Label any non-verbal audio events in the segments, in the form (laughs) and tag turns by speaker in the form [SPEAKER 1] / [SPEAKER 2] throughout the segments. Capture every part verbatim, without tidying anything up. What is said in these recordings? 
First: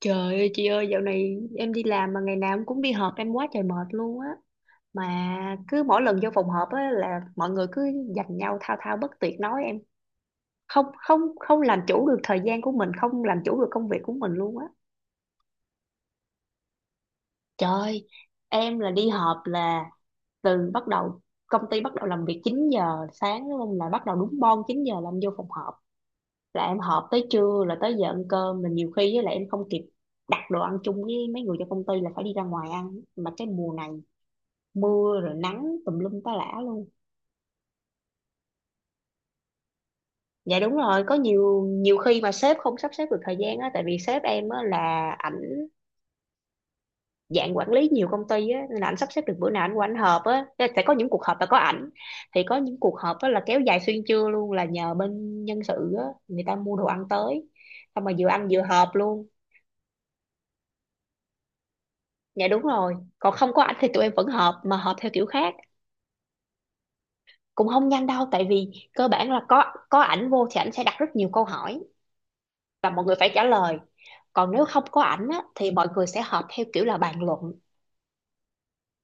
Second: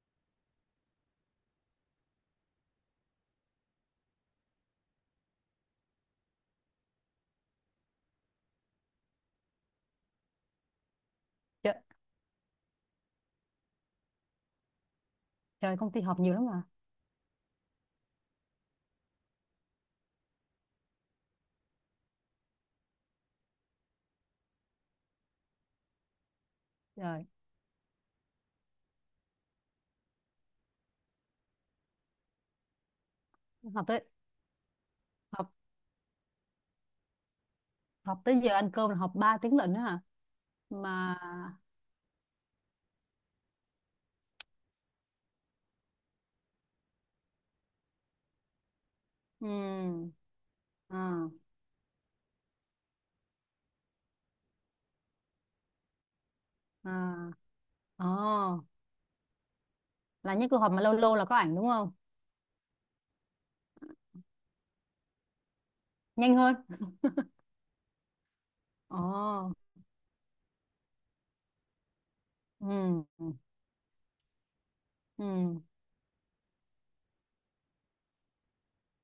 [SPEAKER 1] Trời ơi chị ơi, dạo này em đi làm mà ngày nào em cũng đi họp, em quá trời mệt luôn á. Mà cứ mỗi lần vô phòng họp á là mọi người cứ giành nhau thao thao bất tuyệt nói em không không không
[SPEAKER 2] Trời,
[SPEAKER 1] làm chủ được thời gian của mình, không làm chủ được công việc của mình luôn á.
[SPEAKER 2] trời, công ty họp nhiều lắm mà.
[SPEAKER 1] Trời, em là đi họp là từ bắt đầu công ty bắt đầu làm việc chín giờ sáng luôn, là bắt đầu đúng bon chín giờ là em vô phòng họp, là em họp
[SPEAKER 2] Trời,
[SPEAKER 1] tới trưa, là tới giờ ăn cơm là nhiều khi với lại em không kịp đặt đồ ăn chung với mấy người trong công ty, là phải đi ra ngoài ăn. Mà cái mùa
[SPEAKER 2] họp
[SPEAKER 1] này
[SPEAKER 2] tới
[SPEAKER 1] mưa rồi
[SPEAKER 2] họp
[SPEAKER 1] nắng tùm lum tá lả luôn.
[SPEAKER 2] họp tới giờ ăn cơm là họp ba tiếng lận đó hả?
[SPEAKER 1] Dạ đúng rồi, có
[SPEAKER 2] Mà
[SPEAKER 1] nhiều nhiều khi mà sếp không sắp xếp được thời gian á, tại vì sếp em á là ảnh dạng quản lý nhiều công ty á, nên là ảnh sắp xếp được bữa nào ảnh qua ảnh
[SPEAKER 2] ừ.
[SPEAKER 1] họp á. Thế sẽ có những cuộc
[SPEAKER 2] À.
[SPEAKER 1] họp là có ảnh, thì có những cuộc họp á là kéo dài xuyên trưa luôn, là nhờ bên nhân sự á người ta mua đồ
[SPEAKER 2] À.
[SPEAKER 1] ăn tới, xong
[SPEAKER 2] Ờ.
[SPEAKER 1] mà vừa ăn vừa họp luôn.
[SPEAKER 2] Là những cuộc họp mà lâu lâu là có ảnh đúng không?
[SPEAKER 1] Dạ đúng rồi, còn không có ảnh thì tụi em vẫn họp, mà họp theo kiểu khác.
[SPEAKER 2] Nhanh hơn.
[SPEAKER 1] Cũng không nhanh đâu, tại vì cơ bản là
[SPEAKER 2] Ờ.
[SPEAKER 1] có có ảnh vô thì ảnh sẽ đặt rất nhiều câu hỏi, và mọi người phải
[SPEAKER 2] Ừ.
[SPEAKER 1] trả lời. Còn nếu không có
[SPEAKER 2] Ừ.
[SPEAKER 1] ảnh á, thì mọi người sẽ họp theo kiểu là bàn luận.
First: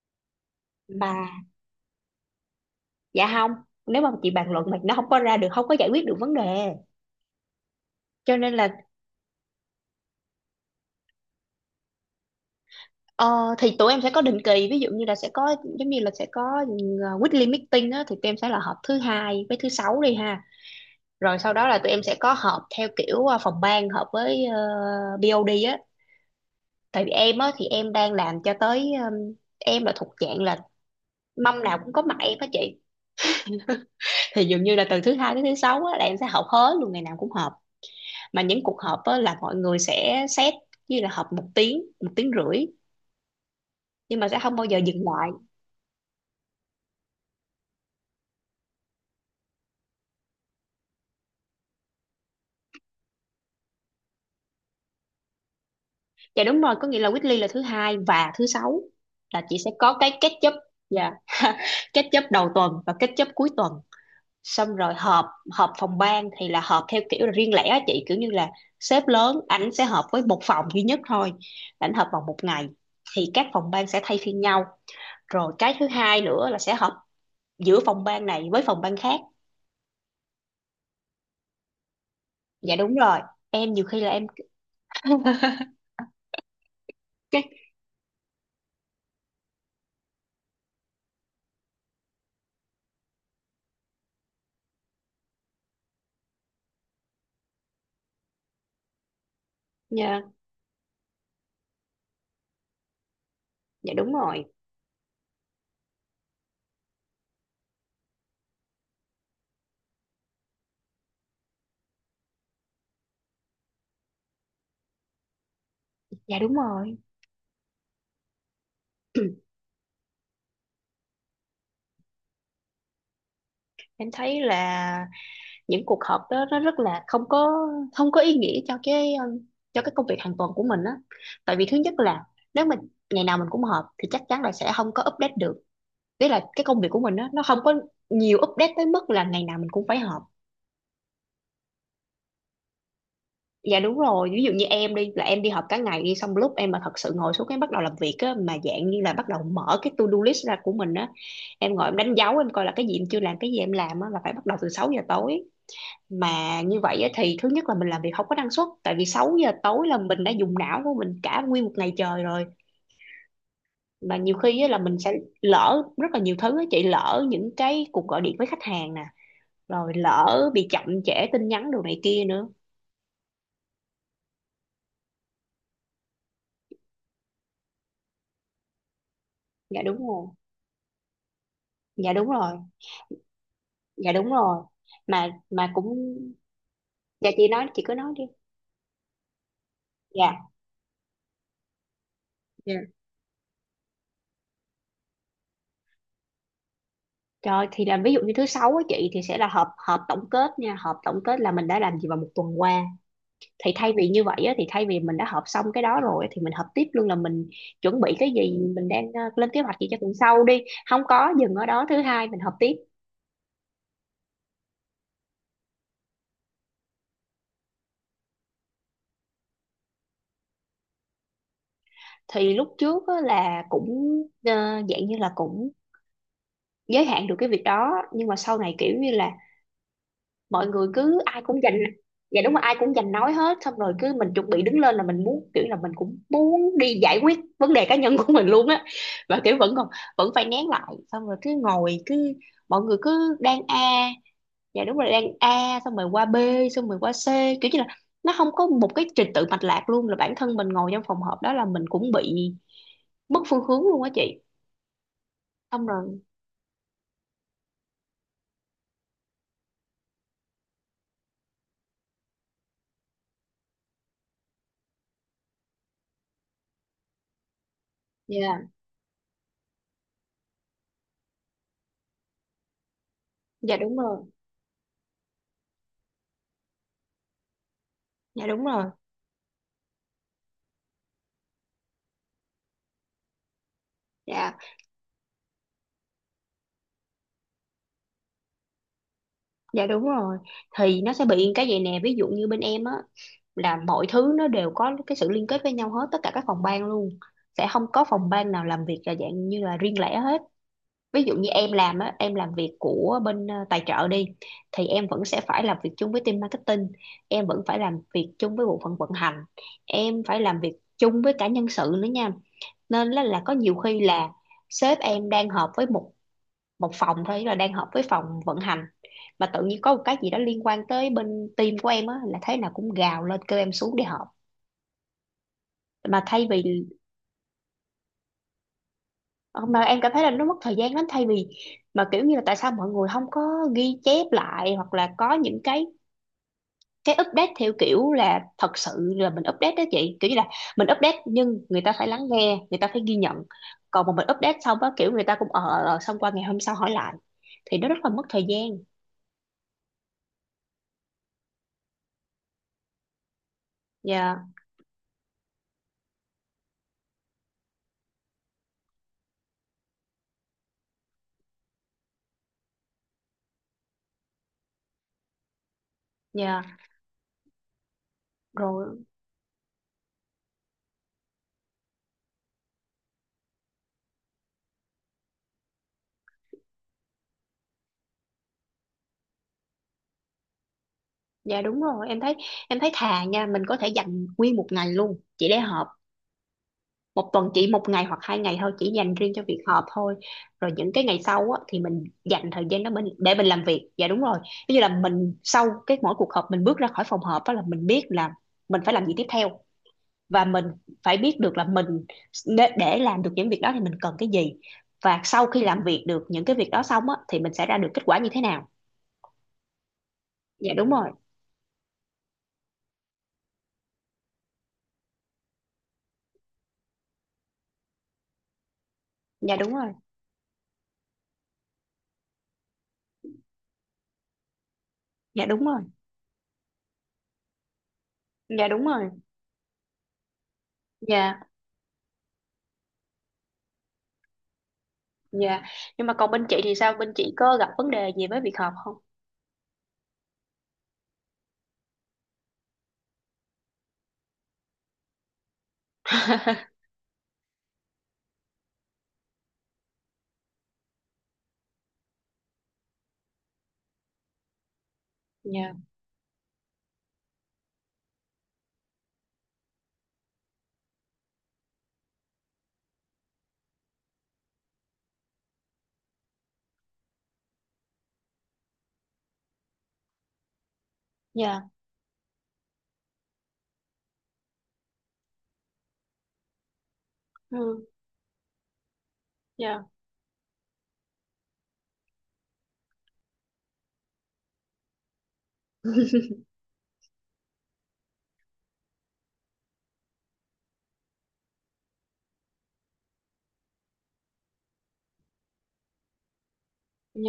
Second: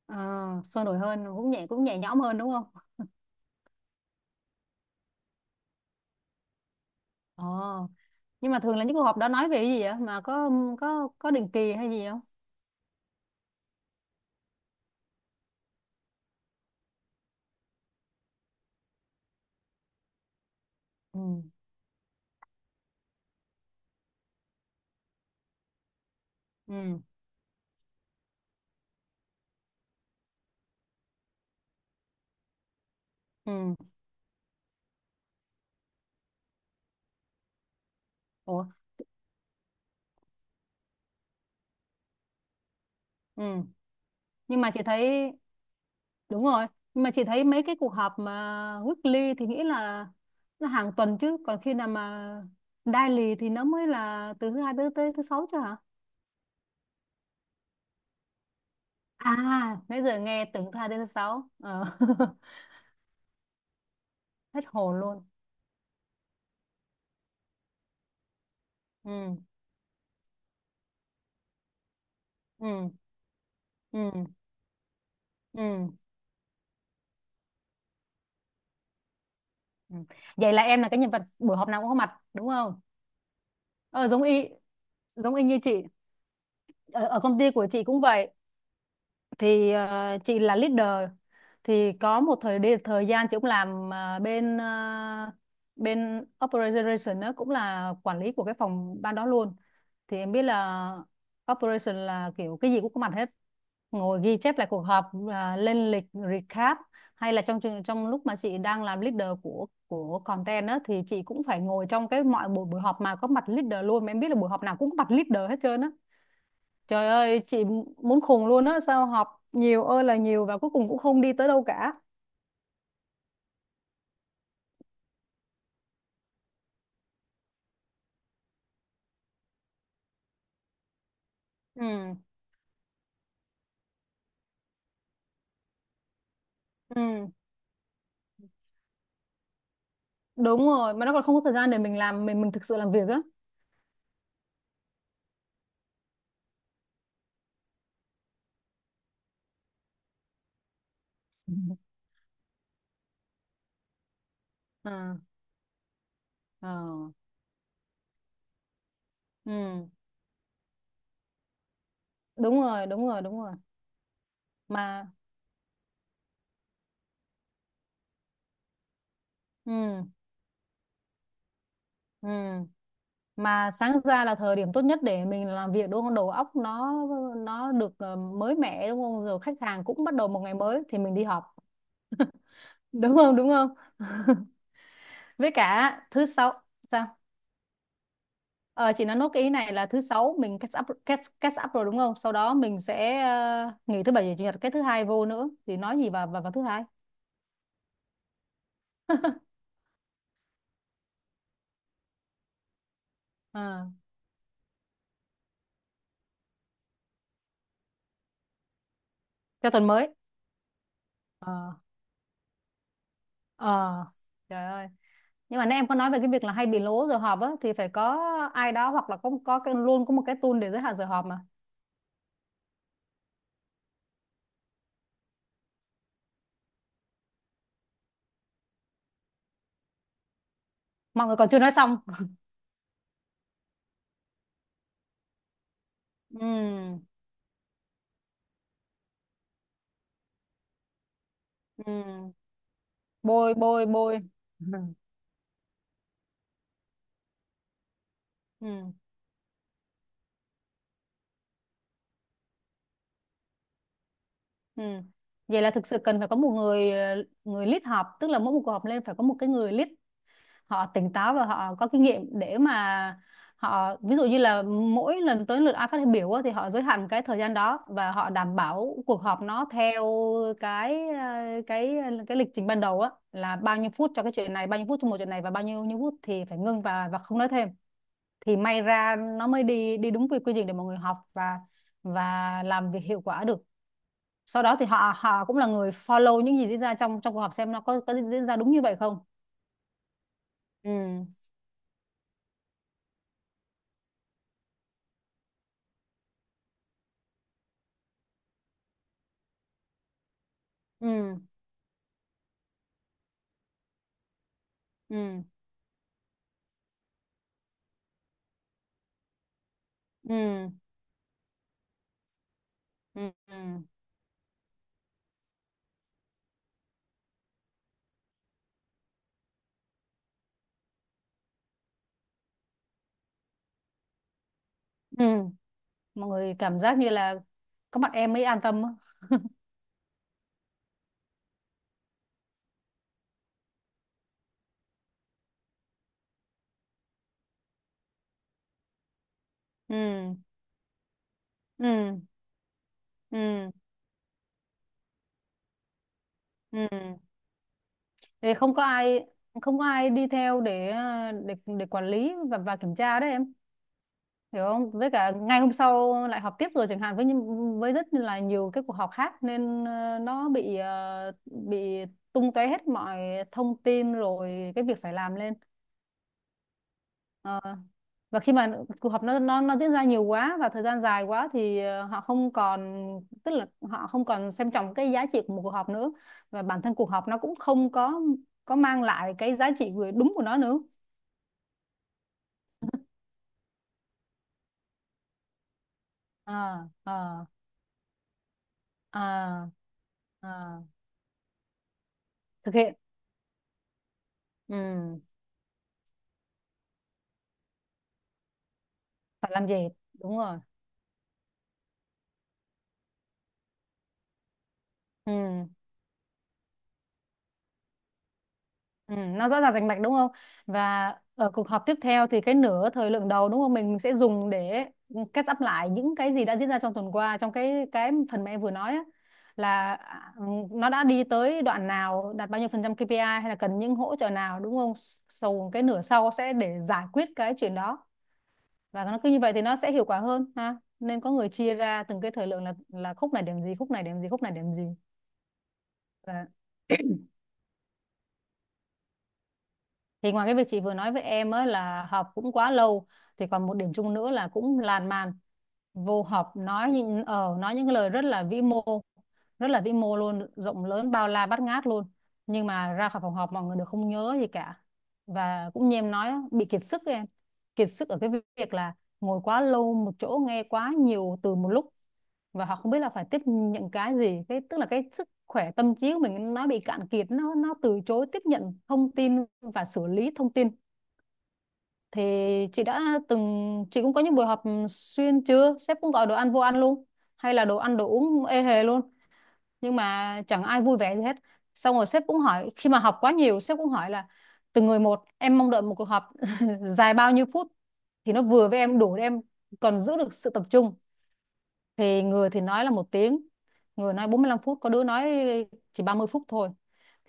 [SPEAKER 2] Ờ, sôi nổi hơn,
[SPEAKER 1] mà
[SPEAKER 2] cũng nhẹ cũng nhẹ nhõm hơn đúng không?
[SPEAKER 1] dạ không, nếu mà chị bàn luận mà nó không có ra được, không có giải quyết được vấn đề,
[SPEAKER 2] Ờ,
[SPEAKER 1] cho
[SPEAKER 2] nhưng
[SPEAKER 1] nên
[SPEAKER 2] mà thường
[SPEAKER 1] là
[SPEAKER 2] là những cuộc họp đó nói về cái gì vậy, mà có có có định kỳ hay gì không?
[SPEAKER 1] ờ, thì tụi em sẽ có định kỳ, ví dụ như là sẽ có giống như là sẽ có ừ, weekly meeting á, thì tụi em sẽ là họp thứ hai với thứ sáu đi ha. Rồi
[SPEAKER 2] Ừ.
[SPEAKER 1] sau đó là tụi em sẽ có họp theo kiểu ờ, phòng ban họp với ờ, bê ô đê á.
[SPEAKER 2] Ừ.
[SPEAKER 1] Tại vì em á thì em đang làm cho tới ừm, em là thuộc dạng là mâm nào cũng có mặt em á chị,
[SPEAKER 2] Ừ.
[SPEAKER 1] thì dường như là từ thứ hai tới thứ sáu á là em sẽ họp hết luôn, ngày nào cũng họp. Mà những
[SPEAKER 2] Ủa.
[SPEAKER 1] cuộc họp á, là mọi người sẽ set như là họp một tiếng, một tiếng rưỡi,
[SPEAKER 2] Ừ.
[SPEAKER 1] nhưng mà sẽ không
[SPEAKER 2] nhưng
[SPEAKER 1] bao
[SPEAKER 2] mà
[SPEAKER 1] giờ
[SPEAKER 2] chị
[SPEAKER 1] dừng lại.
[SPEAKER 2] thấy Đúng rồi, nhưng mà chị thấy mấy cái cuộc họp mà weekly thì nghĩ là nó hàng tuần chứ, còn khi nào mà daily thì nó mới là từ thứ hai tới tới thứ sáu chứ hả?
[SPEAKER 1] Dạ đúng rồi, có nghĩa là weekly là thứ hai và thứ sáu,
[SPEAKER 2] À,
[SPEAKER 1] là chị sẽ có
[SPEAKER 2] nãy
[SPEAKER 1] cái
[SPEAKER 2] giờ
[SPEAKER 1] catch
[SPEAKER 2] nghe
[SPEAKER 1] up.
[SPEAKER 2] tưởng thứ hai đến thứ
[SPEAKER 1] Dạ.
[SPEAKER 2] sáu.
[SPEAKER 1] (laughs)
[SPEAKER 2] Ờ.
[SPEAKER 1] Catch up
[SPEAKER 2] (laughs)
[SPEAKER 1] đầu tuần và catch up cuối tuần,
[SPEAKER 2] Hết
[SPEAKER 1] xong rồi
[SPEAKER 2] hồn
[SPEAKER 1] họp.
[SPEAKER 2] luôn.
[SPEAKER 1] Họp phòng ban thì là họp theo kiểu là riêng lẻ á chị, kiểu như là sếp lớn
[SPEAKER 2] Ừ,
[SPEAKER 1] ảnh sẽ họp với một phòng duy nhất thôi, ảnh họp vào một ngày,
[SPEAKER 2] ừ,
[SPEAKER 1] thì các phòng ban
[SPEAKER 2] ừ,
[SPEAKER 1] sẽ thay phiên nhau. Rồi cái thứ
[SPEAKER 2] ừ.
[SPEAKER 1] hai nữa là sẽ họp giữa phòng ban này với phòng ban khác.
[SPEAKER 2] Ừ. Vậy là em là cái nhân vật buổi họp nào cũng có mặt đúng
[SPEAKER 1] Dạ
[SPEAKER 2] không?
[SPEAKER 1] đúng rồi, em nhiều khi
[SPEAKER 2] Ờ,
[SPEAKER 1] là
[SPEAKER 2] giống
[SPEAKER 1] em.
[SPEAKER 2] y giống y như
[SPEAKER 1] (laughs)
[SPEAKER 2] chị. Ở, ở công
[SPEAKER 1] Cái,
[SPEAKER 2] ty của chị cũng vậy. Thì ờ, chị là leader, thì có một thời đi thời gian chị cũng làm ờ, bên ờ, bên operation, đó cũng là quản lý của cái phòng ban đó luôn. Thì
[SPEAKER 1] dạ,
[SPEAKER 2] em biết là operation là kiểu cái gì cũng có mặt hết,
[SPEAKER 1] dạ đúng
[SPEAKER 2] ngồi ghi
[SPEAKER 1] rồi,
[SPEAKER 2] chép lại cuộc họp à, lên lịch, recap, hay là trong trường- trong lúc mà chị đang làm leader của của content á, thì chị cũng phải ngồi trong cái mọi buổi buổi họp mà có mặt leader luôn, mà em biết là buổi họp nào cũng có mặt leader hết trơn á.
[SPEAKER 1] dạ đúng rồi.
[SPEAKER 2] Trời ơi, chị muốn khùng luôn á, sao học
[SPEAKER 1] (clears throat)
[SPEAKER 2] nhiều ơi là nhiều và cuối cùng cũng không đi tới đâu cả.
[SPEAKER 1] Em thấy là những cuộc họp đó nó rất là không có, không có ý nghĩa cho cái um, cho cái công việc hàng tuần của mình á. Tại vì thứ nhất
[SPEAKER 2] Ừ.
[SPEAKER 1] là nếu mình ngày nào mình cũng họp thì chắc chắn là sẽ không có update được. Tức là cái công việc của mình á
[SPEAKER 2] Ừ.
[SPEAKER 1] nó không có nhiều update tới mức là ngày nào mình cũng phải họp.
[SPEAKER 2] Đúng rồi, mà nó còn không có thời gian để mình làm, mình mình thực sự làm việc á.
[SPEAKER 1] Dạ đúng rồi, ví dụ như em đi là em đi họp cả ngày đi, xong lúc em mà thật sự ngồi xuống cái bắt đầu làm việc á, mà dạng như là bắt đầu mở cái to-do list ra của mình á, em
[SPEAKER 2] Ừ.
[SPEAKER 1] ngồi em đánh dấu em coi là cái gì em chưa làm, cái gì em làm á, là phải bắt đầu từ sáu giờ
[SPEAKER 2] À,
[SPEAKER 1] tối Mà
[SPEAKER 2] ờ,
[SPEAKER 1] như vậy á, thì thứ nhất là mình làm việc không có năng suất, tại vì sáu giờ tối
[SPEAKER 2] ừ,
[SPEAKER 1] là mình đã dùng não của mình cả nguyên một ngày trời rồi.
[SPEAKER 2] đúng rồi, đúng rồi, đúng rồi.
[SPEAKER 1] Mà nhiều khi á, là mình sẽ
[SPEAKER 2] Mà.
[SPEAKER 1] lỡ rất là nhiều thứ á chị, lỡ những cái cuộc gọi điện với khách hàng nè,
[SPEAKER 2] Ừ,
[SPEAKER 1] rồi lỡ bị chậm trễ tin nhắn đồ này kia nữa.
[SPEAKER 2] ừ, mà sáng ra là thời điểm tốt nhất để mình làm việc đúng không? Đầu óc nó nó được ờ, mới mẻ đúng không? Rồi khách
[SPEAKER 1] Dạ
[SPEAKER 2] hàng cũng
[SPEAKER 1] đúng
[SPEAKER 2] bắt
[SPEAKER 1] rồi,
[SPEAKER 2] đầu một ngày mới thì mình đi họp.
[SPEAKER 1] dạ đúng rồi,
[SPEAKER 2] Đúng không? Đúng không?
[SPEAKER 1] dạ đúng
[SPEAKER 2] (laughs)
[SPEAKER 1] rồi. mà
[SPEAKER 2] Với
[SPEAKER 1] mà
[SPEAKER 2] cả
[SPEAKER 1] cũng,
[SPEAKER 2] thứ sáu, sao.
[SPEAKER 1] dạ chị nói, chị cứ nói đi.
[SPEAKER 2] Ờ, chị nói nốt cái ý này là thứ sáu
[SPEAKER 1] Dạ.
[SPEAKER 2] mình catch up catch, catch up rồi đúng không? Sau đó
[SPEAKER 1] Dạ.
[SPEAKER 2] mình sẽ ờ, nghỉ thứ bảy và chủ nhật, cái thứ hai vô nữa thì nói gì vào vào, vào thứ hai.
[SPEAKER 1] Trời, thì là ví dụ như thứ sáu á chị thì sẽ
[SPEAKER 2] (laughs)
[SPEAKER 1] là họp, họp tổng kết nha, họp tổng kết là mình đã làm gì vào một tuần qua. Thì
[SPEAKER 2] Ờ,
[SPEAKER 1] thay vì như vậy á, thì thay vì mình đã họp xong cái đó rồi thì mình họp tiếp luôn là mình chuẩn bị cái gì, mình đang ờ, lên kế
[SPEAKER 2] cho
[SPEAKER 1] hoạch
[SPEAKER 2] tuần
[SPEAKER 1] gì cho
[SPEAKER 2] mới.
[SPEAKER 1] tuần sau đi. Không có dừng ở
[SPEAKER 2] Ờ,
[SPEAKER 1] đó, thứ hai mình họp tiếp.
[SPEAKER 2] ờ, trời ơi. Nhưng mà nãy em có nói về cái việc là hay bị lố giờ họp á, thì phải có ai đó, hoặc là có có cái, luôn có một cái tool để giới hạn giờ họp mà.
[SPEAKER 1] Thì lúc trước á là cũng ờ, dạng như là cũng giới hạn được cái việc đó, nhưng mà sau này kiểu như là mọi người cứ
[SPEAKER 2] Mọi người
[SPEAKER 1] ai
[SPEAKER 2] còn chưa
[SPEAKER 1] cũng
[SPEAKER 2] nói
[SPEAKER 1] dành.
[SPEAKER 2] xong.
[SPEAKER 1] Dạ đúng rồi, ai cũng dành nói hết, xong rồi cứ mình chuẩn bị đứng lên là mình muốn, kiểu là mình cũng muốn đi
[SPEAKER 2] Ừ,
[SPEAKER 1] giải quyết vấn đề cá nhân của mình luôn á, và kiểu vẫn còn, vẫn phải nén lại, xong rồi cứ ngồi cứ
[SPEAKER 2] ừ.
[SPEAKER 1] mọi người cứ
[SPEAKER 2] Bôi
[SPEAKER 1] đang
[SPEAKER 2] bôi
[SPEAKER 1] a.
[SPEAKER 2] bôi. Ừ.
[SPEAKER 1] Dạ đúng rồi, đang a xong rồi qua b, xong rồi qua c, kiểu như là nó không có
[SPEAKER 2] Ừ.
[SPEAKER 1] một cái trình tự mạch lạc luôn, là bản thân mình ngồi trong phòng họp đó là mình cũng bị mất phương hướng luôn á chị.
[SPEAKER 2] Ừ. Vậy là
[SPEAKER 1] Xong
[SPEAKER 2] thực sự cần
[SPEAKER 1] rồi
[SPEAKER 2] phải có một người ờ, người lead họp, tức là mỗi một cuộc họp lên phải có một cái người lead, họ tỉnh táo và họ có kinh nghiệm để mà họ, ví dụ như là mỗi lần tới lượt ai phát biểu á, thì họ giới hạn cái thời gian đó, và họ đảm
[SPEAKER 1] dạ,
[SPEAKER 2] bảo cuộc họp nó theo cái ờ, cái cái lịch trình ban đầu á, là
[SPEAKER 1] dạ
[SPEAKER 2] bao nhiêu
[SPEAKER 1] đúng
[SPEAKER 2] phút
[SPEAKER 1] rồi,
[SPEAKER 2] cho cái chuyện này, bao nhiêu phút cho một chuyện này, và bao nhiêu nhiêu phút thì phải ngưng và và không nói thêm.
[SPEAKER 1] dạ
[SPEAKER 2] Thì
[SPEAKER 1] đúng
[SPEAKER 2] may
[SPEAKER 1] rồi,
[SPEAKER 2] ra nó mới đi đi đúng quy quy trình để mọi người học và và làm việc hiệu quả được.
[SPEAKER 1] dạ.
[SPEAKER 2] Sau đó thì họ họ cũng là người follow những gì diễn ra trong trong cuộc họp, xem nó có có diễn ra đúng như vậy không.
[SPEAKER 1] Dạ đúng rồi, thì nó sẽ
[SPEAKER 2] Ừ.
[SPEAKER 1] bị cái vậy nè, ví dụ như bên em á là mọi thứ nó đều có cái sự liên kết với nhau hết, tất cả các phòng ban luôn, sẽ không có phòng ban nào làm việc là dạng như là riêng lẻ hết. Ví dụ
[SPEAKER 2] Ừ.
[SPEAKER 1] như em làm á, em làm việc của bên ờ, tài trợ đi, thì em vẫn sẽ
[SPEAKER 2] Ừ.
[SPEAKER 1] phải làm việc chung với team marketing, em vẫn phải làm việc chung với bộ phận vận hành, em
[SPEAKER 2] Ừ.
[SPEAKER 1] phải làm việc chung với cả nhân sự nữa nha. Nên
[SPEAKER 2] Ừ.
[SPEAKER 1] là, là có
[SPEAKER 2] Ừ.
[SPEAKER 1] nhiều khi là sếp em đang họp với một một phòng thôi, là đang hợp với phòng vận hành, mà tự nhiên có một cái gì đó liên quan tới bên team của em á là thế nào cũng gào lên kêu em xuống để họp.
[SPEAKER 2] Ừ.
[SPEAKER 1] Mà
[SPEAKER 2] Mọi
[SPEAKER 1] thay
[SPEAKER 2] người
[SPEAKER 1] vì,
[SPEAKER 2] cảm giác như là có mặt em mới an tâm á.
[SPEAKER 1] mà em cảm thấy là nó mất thời gian lắm, thay vì mà kiểu như là tại sao mọi người không có ghi chép lại, hoặc là có những cái cái update theo kiểu là thật sự là mình update đó chị, kiểu
[SPEAKER 2] Ừ.
[SPEAKER 1] như là mình update nhưng người ta phải
[SPEAKER 2] Ừ.
[SPEAKER 1] lắng nghe, người ta phải ghi nhận.
[SPEAKER 2] Ừ.
[SPEAKER 1] Còn mà mình update xong á kiểu người ta cũng ờ ờ, xong qua ngày hôm sau
[SPEAKER 2] Ừ,
[SPEAKER 1] hỏi lại, thì nó rất là mất thời
[SPEAKER 2] để
[SPEAKER 1] gian.
[SPEAKER 2] không có ai không có ai đi theo để à, để để quản lý và và kiểm tra đấy em,
[SPEAKER 1] Dạ,
[SPEAKER 2] hiểu không? Với cả ngày hôm sau lại họp tiếp rồi chẳng hạn, với những- với rất là nhiều cái cuộc họp khác, nên ờ, nó bị ờ, bị tung tóe hết mọi thông tin rồi cái việc phải làm lên.
[SPEAKER 1] dạ
[SPEAKER 2] Ờ. Và khi mà
[SPEAKER 1] rồi.
[SPEAKER 2] cuộc họp nó nó nó diễn ra nhiều quá và thời gian dài quá thì ờ, họ không còn tức là họ không còn xem trọng cái giá trị của một cuộc họp nữa, và bản thân cuộc họp nó cũng không có có mang lại cái giá trị vừa đúng của nó nữa.
[SPEAKER 1] Dạ đúng rồi, em thấy, em thấy thà nha, mình có thể dành nguyên một ngày luôn chỉ để họp.
[SPEAKER 2] À,
[SPEAKER 1] Một
[SPEAKER 2] à,
[SPEAKER 1] tuần chỉ một ngày hoặc hai ngày thôi, chỉ dành riêng cho việc
[SPEAKER 2] à,
[SPEAKER 1] họp thôi. Rồi
[SPEAKER 2] à.
[SPEAKER 1] những cái ngày sau á, thì mình dành thời
[SPEAKER 2] Thực
[SPEAKER 1] gian đó
[SPEAKER 2] hiện.
[SPEAKER 1] mình để mình làm việc. Dạ đúng rồi. Ví dụ là
[SPEAKER 2] Ừ.
[SPEAKER 1] mình sau cái mỗi cuộc họp mình bước ra khỏi phòng họp á là mình biết là mình phải làm gì tiếp
[SPEAKER 2] Phải
[SPEAKER 1] theo,
[SPEAKER 2] làm gì? Đúng
[SPEAKER 1] và
[SPEAKER 2] rồi.
[SPEAKER 1] mình phải biết được là mình, để để làm được những việc đó thì mình cần cái gì. Và
[SPEAKER 2] Ừ.
[SPEAKER 1] sau khi làm việc được những cái việc đó xong á thì mình sẽ ra được kết quả như thế nào.
[SPEAKER 2] Ừ, nó rõ ràng rành mạch đúng không?
[SPEAKER 1] Dạ đúng
[SPEAKER 2] Và
[SPEAKER 1] rồi.
[SPEAKER 2] ở cuộc họp tiếp theo thì cái nửa thời lượng đầu đúng không? Mình mình sẽ dùng để catch up lại những cái gì đã diễn ra trong tuần qua, trong cái cái phần mà em vừa nói á,
[SPEAKER 1] Dạ đúng rồi.
[SPEAKER 2] là à, nó đã đi tới đoạn nào, đạt bao nhiêu phần trăm kê pi ai hay là cần những hỗ trợ nào đúng không?
[SPEAKER 1] Dạ đúng
[SPEAKER 2] Sau,
[SPEAKER 1] rồi.
[SPEAKER 2] cái nửa sau sẽ để giải quyết cái chuyện đó,
[SPEAKER 1] Dạ đúng rồi. Dạ
[SPEAKER 2] và
[SPEAKER 1] đúng
[SPEAKER 2] nó
[SPEAKER 1] rồi.
[SPEAKER 2] cứ như vậy thì nó sẽ hiệu quả hơn ha. Nên có
[SPEAKER 1] Dạ.
[SPEAKER 2] người chia ra từng cái thời lượng là là khúc này điểm gì, khúc này điểm gì, khúc này điểm gì.
[SPEAKER 1] Dạ. Nhưng mà còn bên chị thì sao? Bên chị có gặp vấn đề gì với việc học không?
[SPEAKER 2] Thì ngoài cái việc chị vừa nói với em á là họp cũng quá lâu, thì còn một điểm chung nữa là cũng lan man, vô họp
[SPEAKER 1] (laughs)
[SPEAKER 2] nói những ờ nói những cái lời rất là vĩ mô, rất là vĩ mô luôn, rộng lớn, bao la bát ngát luôn, nhưng mà ra khỏi phòng họp mọi người đều không nhớ gì cả. Và
[SPEAKER 1] Dạ,
[SPEAKER 2] cũng như em nói á, bị kiệt sức ấy em, kiệt sức ở cái việc là ngồi quá lâu một chỗ, nghe quá nhiều từ một lúc, và họ không biết là phải tiếp nhận cái gì. Cái, tức là cái sức khỏe tâm trí của mình nó bị cạn kiệt, nó nó từ chối tiếp nhận thông tin và xử lý thông tin.
[SPEAKER 1] dạ,
[SPEAKER 2] Thì chị đã từng chị cũng có những buổi họp xuyên trưa, sếp cũng gọi đồ ăn vô ăn luôn, hay là đồ
[SPEAKER 1] ừ.
[SPEAKER 2] ăn đồ uống ê hề luôn,
[SPEAKER 1] Dạ.
[SPEAKER 2] nhưng mà chẳng ai vui vẻ gì hết. Xong rồi sếp cũng hỏi, khi mà họp quá nhiều sếp cũng hỏi là, từng người một, em mong đợi một cuộc họp (laughs) dài bao nhiêu phút thì nó vừa với em, đủ để em còn giữ được sự tập trung. Thì người thì nói là một tiếng, người nói bốn mươi lăm phút, có đứa nói chỉ ba mươi phút thôi.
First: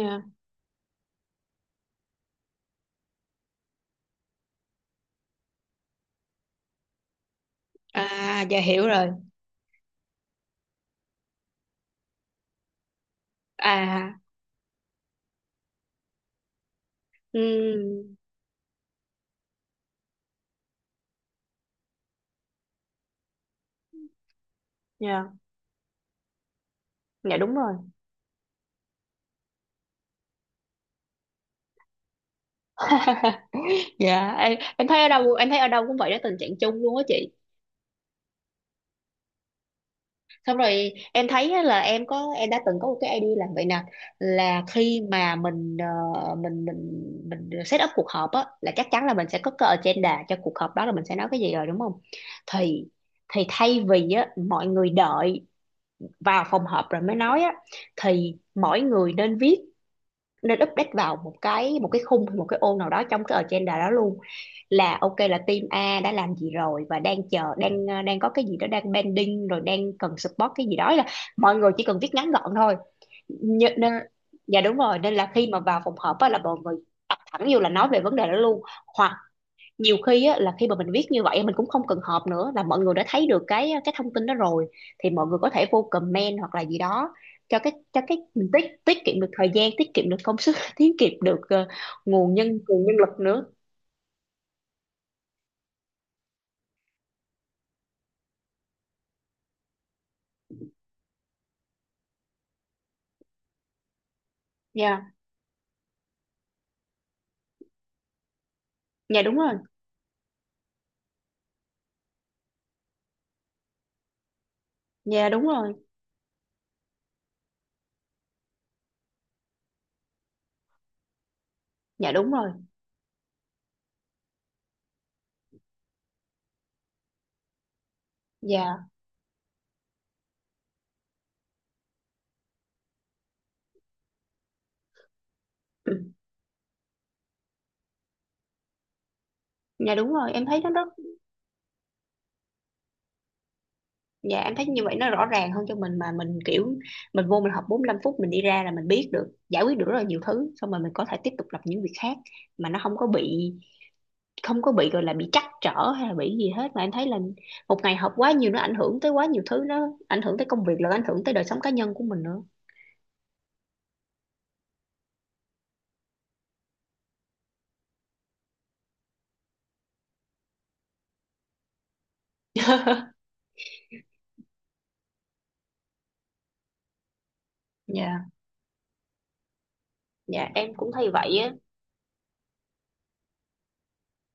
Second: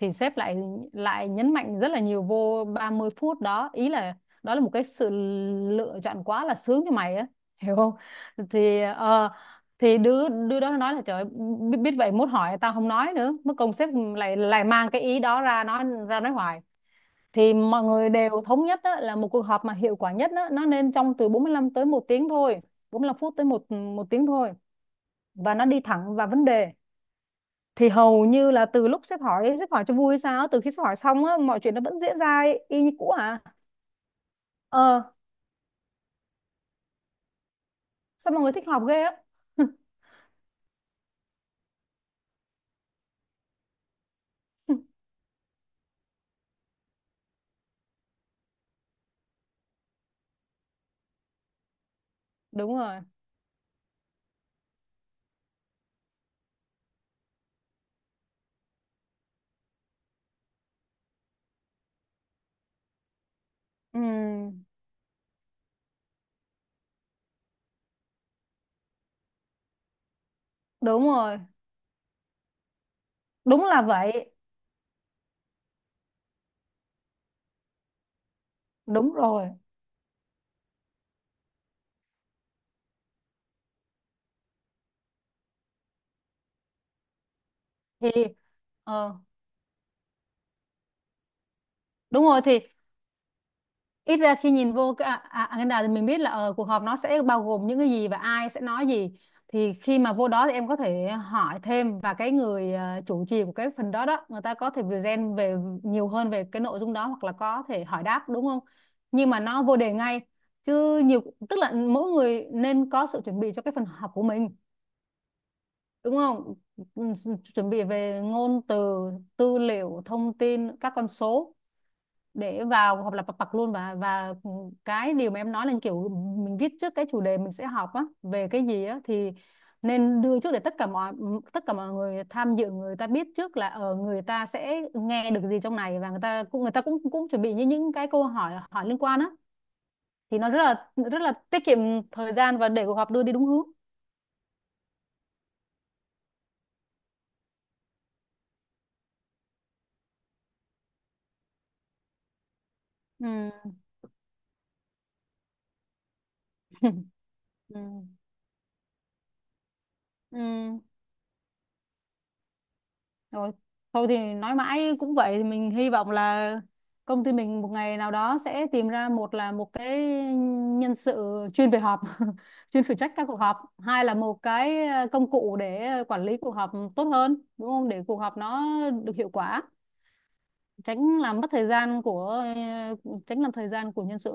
[SPEAKER 2] Thì sếp lại lại nhấn mạnh rất là nhiều vô ba mươi phút đó, ý là đó là một cái sự lựa chọn quá là sướng cho mày á, (laughs) hiểu không?
[SPEAKER 1] À, dạ
[SPEAKER 2] thì
[SPEAKER 1] hiểu rồi.
[SPEAKER 2] ờ, thì đứa đứa đó nói là, trời ơi, biết, biết vậy mốt hỏi tao không nói nữa, mất công sếp
[SPEAKER 1] À,
[SPEAKER 2] lại lại mang cái ý đó ra nói ra nói hoài. Thì mọi
[SPEAKER 1] ừ,
[SPEAKER 2] người đều thống nhất á, là một cuộc họp mà hiệu quả nhất á, nó nên trong từ bốn mươi lăm tới một tiếng thôi, bốn mươi lăm phút tới một một tiếng thôi,
[SPEAKER 1] dạ.
[SPEAKER 2] và nó đi thẳng vào vấn đề.
[SPEAKER 1] Dạ đúng rồi.
[SPEAKER 2] Thì hầu như là từ lúc sếp hỏi, sếp hỏi cho vui sao, từ khi sếp hỏi xong á, mọi chuyện nó vẫn diễn ra y y như cũ à.
[SPEAKER 1] (laughs) Dạ, em, em thấy
[SPEAKER 2] Ờ,
[SPEAKER 1] ở đâu, em thấy ở đâu cũng vậy đó, tình trạng chung luôn á chị.
[SPEAKER 2] sao mọi người thích họp ghê á. (laughs)
[SPEAKER 1] Xong rồi em thấy á là em có, em đã từng có một cái idea là vậy nè, là khi mà mình ờ, mình mình mình set up cuộc họp á là chắc chắn là mình sẽ có cái agenda cho cuộc họp đó, là mình sẽ nói cái gì rồi đúng không.
[SPEAKER 2] Đúng
[SPEAKER 1] thì
[SPEAKER 2] rồi.
[SPEAKER 1] thì thay vì á mọi người đợi vào phòng họp rồi mới nói á, thì mỗi người nên viết, nên update vào một cái một cái khung, một cái ô nào đó trong cái agenda đó luôn.
[SPEAKER 2] Ừ,
[SPEAKER 1] Là ok là team A đã làm gì rồi, và đang chờ, đang ờ, đang có cái gì đó đang pending, rồi đang cần support cái gì đó, là
[SPEAKER 2] đúng rồi.
[SPEAKER 1] mọi người chỉ cần viết ngắn gọn thôi.
[SPEAKER 2] Đúng
[SPEAKER 1] Nhớ-
[SPEAKER 2] là
[SPEAKER 1] nên,
[SPEAKER 2] vậy.
[SPEAKER 1] dạ đúng rồi, nên là khi mà vào phòng họp á là mọi người tập thẳng vô là nói về vấn đề đó luôn. Hoặc
[SPEAKER 2] Đúng rồi.
[SPEAKER 1] nhiều khi á, là khi mà mình viết như vậy mình cũng không cần họp nữa, là mọi người đã thấy được cái cái thông tin đó rồi, thì mọi người có thể vô comment hoặc là gì đó cho cái, cho
[SPEAKER 2] Thì
[SPEAKER 1] cái mình tiết tiết
[SPEAKER 2] ờ
[SPEAKER 1] kiệm được thời gian, tiết kiệm được công sức, (laughs) tiết kiệm được ờ,
[SPEAKER 2] Đúng
[SPEAKER 1] nguồn
[SPEAKER 2] rồi.
[SPEAKER 1] nhân
[SPEAKER 2] Thì
[SPEAKER 1] nguồn nhân lực nữa.
[SPEAKER 2] ít ra khi nhìn vô cái a- a- agenda thì mình biết là ờ, cuộc họp nó sẽ bao gồm những cái gì và ai sẽ nói gì. Thì khi mà vô đó thì em có thể hỏi thêm, và cái người ờ, chủ trì của cái phần đó đó, người ta có thể
[SPEAKER 1] Dạ,
[SPEAKER 2] present về nhiều hơn về cái nội dung đó, hoặc là có thể hỏi đáp đúng không?
[SPEAKER 1] dạ
[SPEAKER 2] Nhưng
[SPEAKER 1] đúng
[SPEAKER 2] mà
[SPEAKER 1] rồi,
[SPEAKER 2] nó vô đề ngay, chứ nhiều tức là mỗi người nên có sự chuẩn bị cho cái phần họp của mình
[SPEAKER 1] dạ đúng rồi,
[SPEAKER 2] đúng không? Ừ, chuẩn bị về ngôn từ, tư liệu, thông tin, các con số
[SPEAKER 1] dạ đúng rồi,
[SPEAKER 2] để vào, hoặc là pa- pặc luôn. Và và cái điều mà em nói là kiểu mình viết trước cái chủ đề mình sẽ học á về cái gì
[SPEAKER 1] dạ.
[SPEAKER 2] á, thì nên đưa trước, để tất cả mọi tất cả mọi người tham dự, người ta biết trước là ở người ta sẽ nghe được gì trong
[SPEAKER 1] (clears throat) Ừ.
[SPEAKER 2] này, và người ta cũng người ta cũng cũng chuẩn bị như những cái câu hỏi hỏi liên quan á.
[SPEAKER 1] Dạ đúng rồi,
[SPEAKER 2] Thì
[SPEAKER 1] em
[SPEAKER 2] nó
[SPEAKER 1] thấy
[SPEAKER 2] rất
[SPEAKER 1] nó rất.
[SPEAKER 2] là rất là tiết kiệm thời gian và để cuộc họp đưa đi đúng hướng.
[SPEAKER 1] Dạ, em thấy như vậy nó rõ ràng hơn cho mình, mà mình kiểu mình vô mình học bốn mươi lăm phút mình đi ra là mình biết được, giải quyết được rất là nhiều thứ, xong rồi mình có thể tiếp tục làm những việc khác, mà nó không có
[SPEAKER 2] Ừ.
[SPEAKER 1] bị, không có bị gọi là bị trắc trở hay là bị gì hết. Mà em thấy là
[SPEAKER 2] (laughs)
[SPEAKER 1] một ngày
[SPEAKER 2] Ừ.
[SPEAKER 1] học quá nhiều nó ảnh hưởng tới quá nhiều thứ, nó ảnh hưởng tới công
[SPEAKER 2] Ừ.
[SPEAKER 1] việc, là ảnh hưởng tới đời sống cá nhân của mình nữa.
[SPEAKER 2] Rồi, thôi thì nói mãi cũng vậy, thì mình hy vọng là công ty mình một ngày nào đó sẽ tìm ra, một là một cái nhân sự chuyên về họp, (laughs) chuyên phụ trách các cuộc họp, hai là một cái ờ, công cụ để ờ, quản lý cuộc họp tốt hơn, đúng không? Để cuộc
[SPEAKER 1] Dạ.
[SPEAKER 2] họp nó được hiệu quả,
[SPEAKER 1] Dạ em cũng thấy
[SPEAKER 2] tránh
[SPEAKER 1] vậy
[SPEAKER 2] làm mất
[SPEAKER 1] á.
[SPEAKER 2] thời gian của ờ, tránh làm thời gian của nhân sự.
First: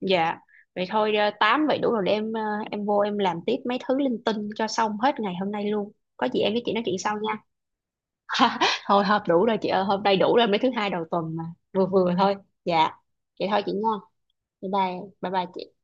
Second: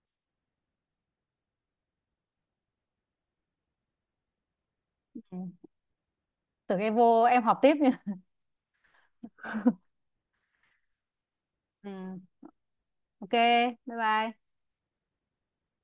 [SPEAKER 1] Dạ vậy thôi, ờ, tám vậy đủ rồi, để em ờ, em vô em làm tiếp mấy thứ linh tinh cho xong hết
[SPEAKER 2] Ừ.
[SPEAKER 1] ngày hôm nay luôn, có gì em với chị
[SPEAKER 2] Tưởng
[SPEAKER 1] nói
[SPEAKER 2] em
[SPEAKER 1] chuyện sau
[SPEAKER 2] vô
[SPEAKER 1] nha.
[SPEAKER 2] em họp tiếp nha.
[SPEAKER 1] Thôi hợp đủ rồi chị ơi, hôm nay đủ rồi, mấy thứ hai đầu tuần mà, vừa
[SPEAKER 2] Ừ.
[SPEAKER 1] vừa thôi. Dạ
[SPEAKER 2] Ok,
[SPEAKER 1] vậy thôi chị
[SPEAKER 2] bye
[SPEAKER 1] nha,
[SPEAKER 2] bye.
[SPEAKER 1] bye bye, bye bye chị.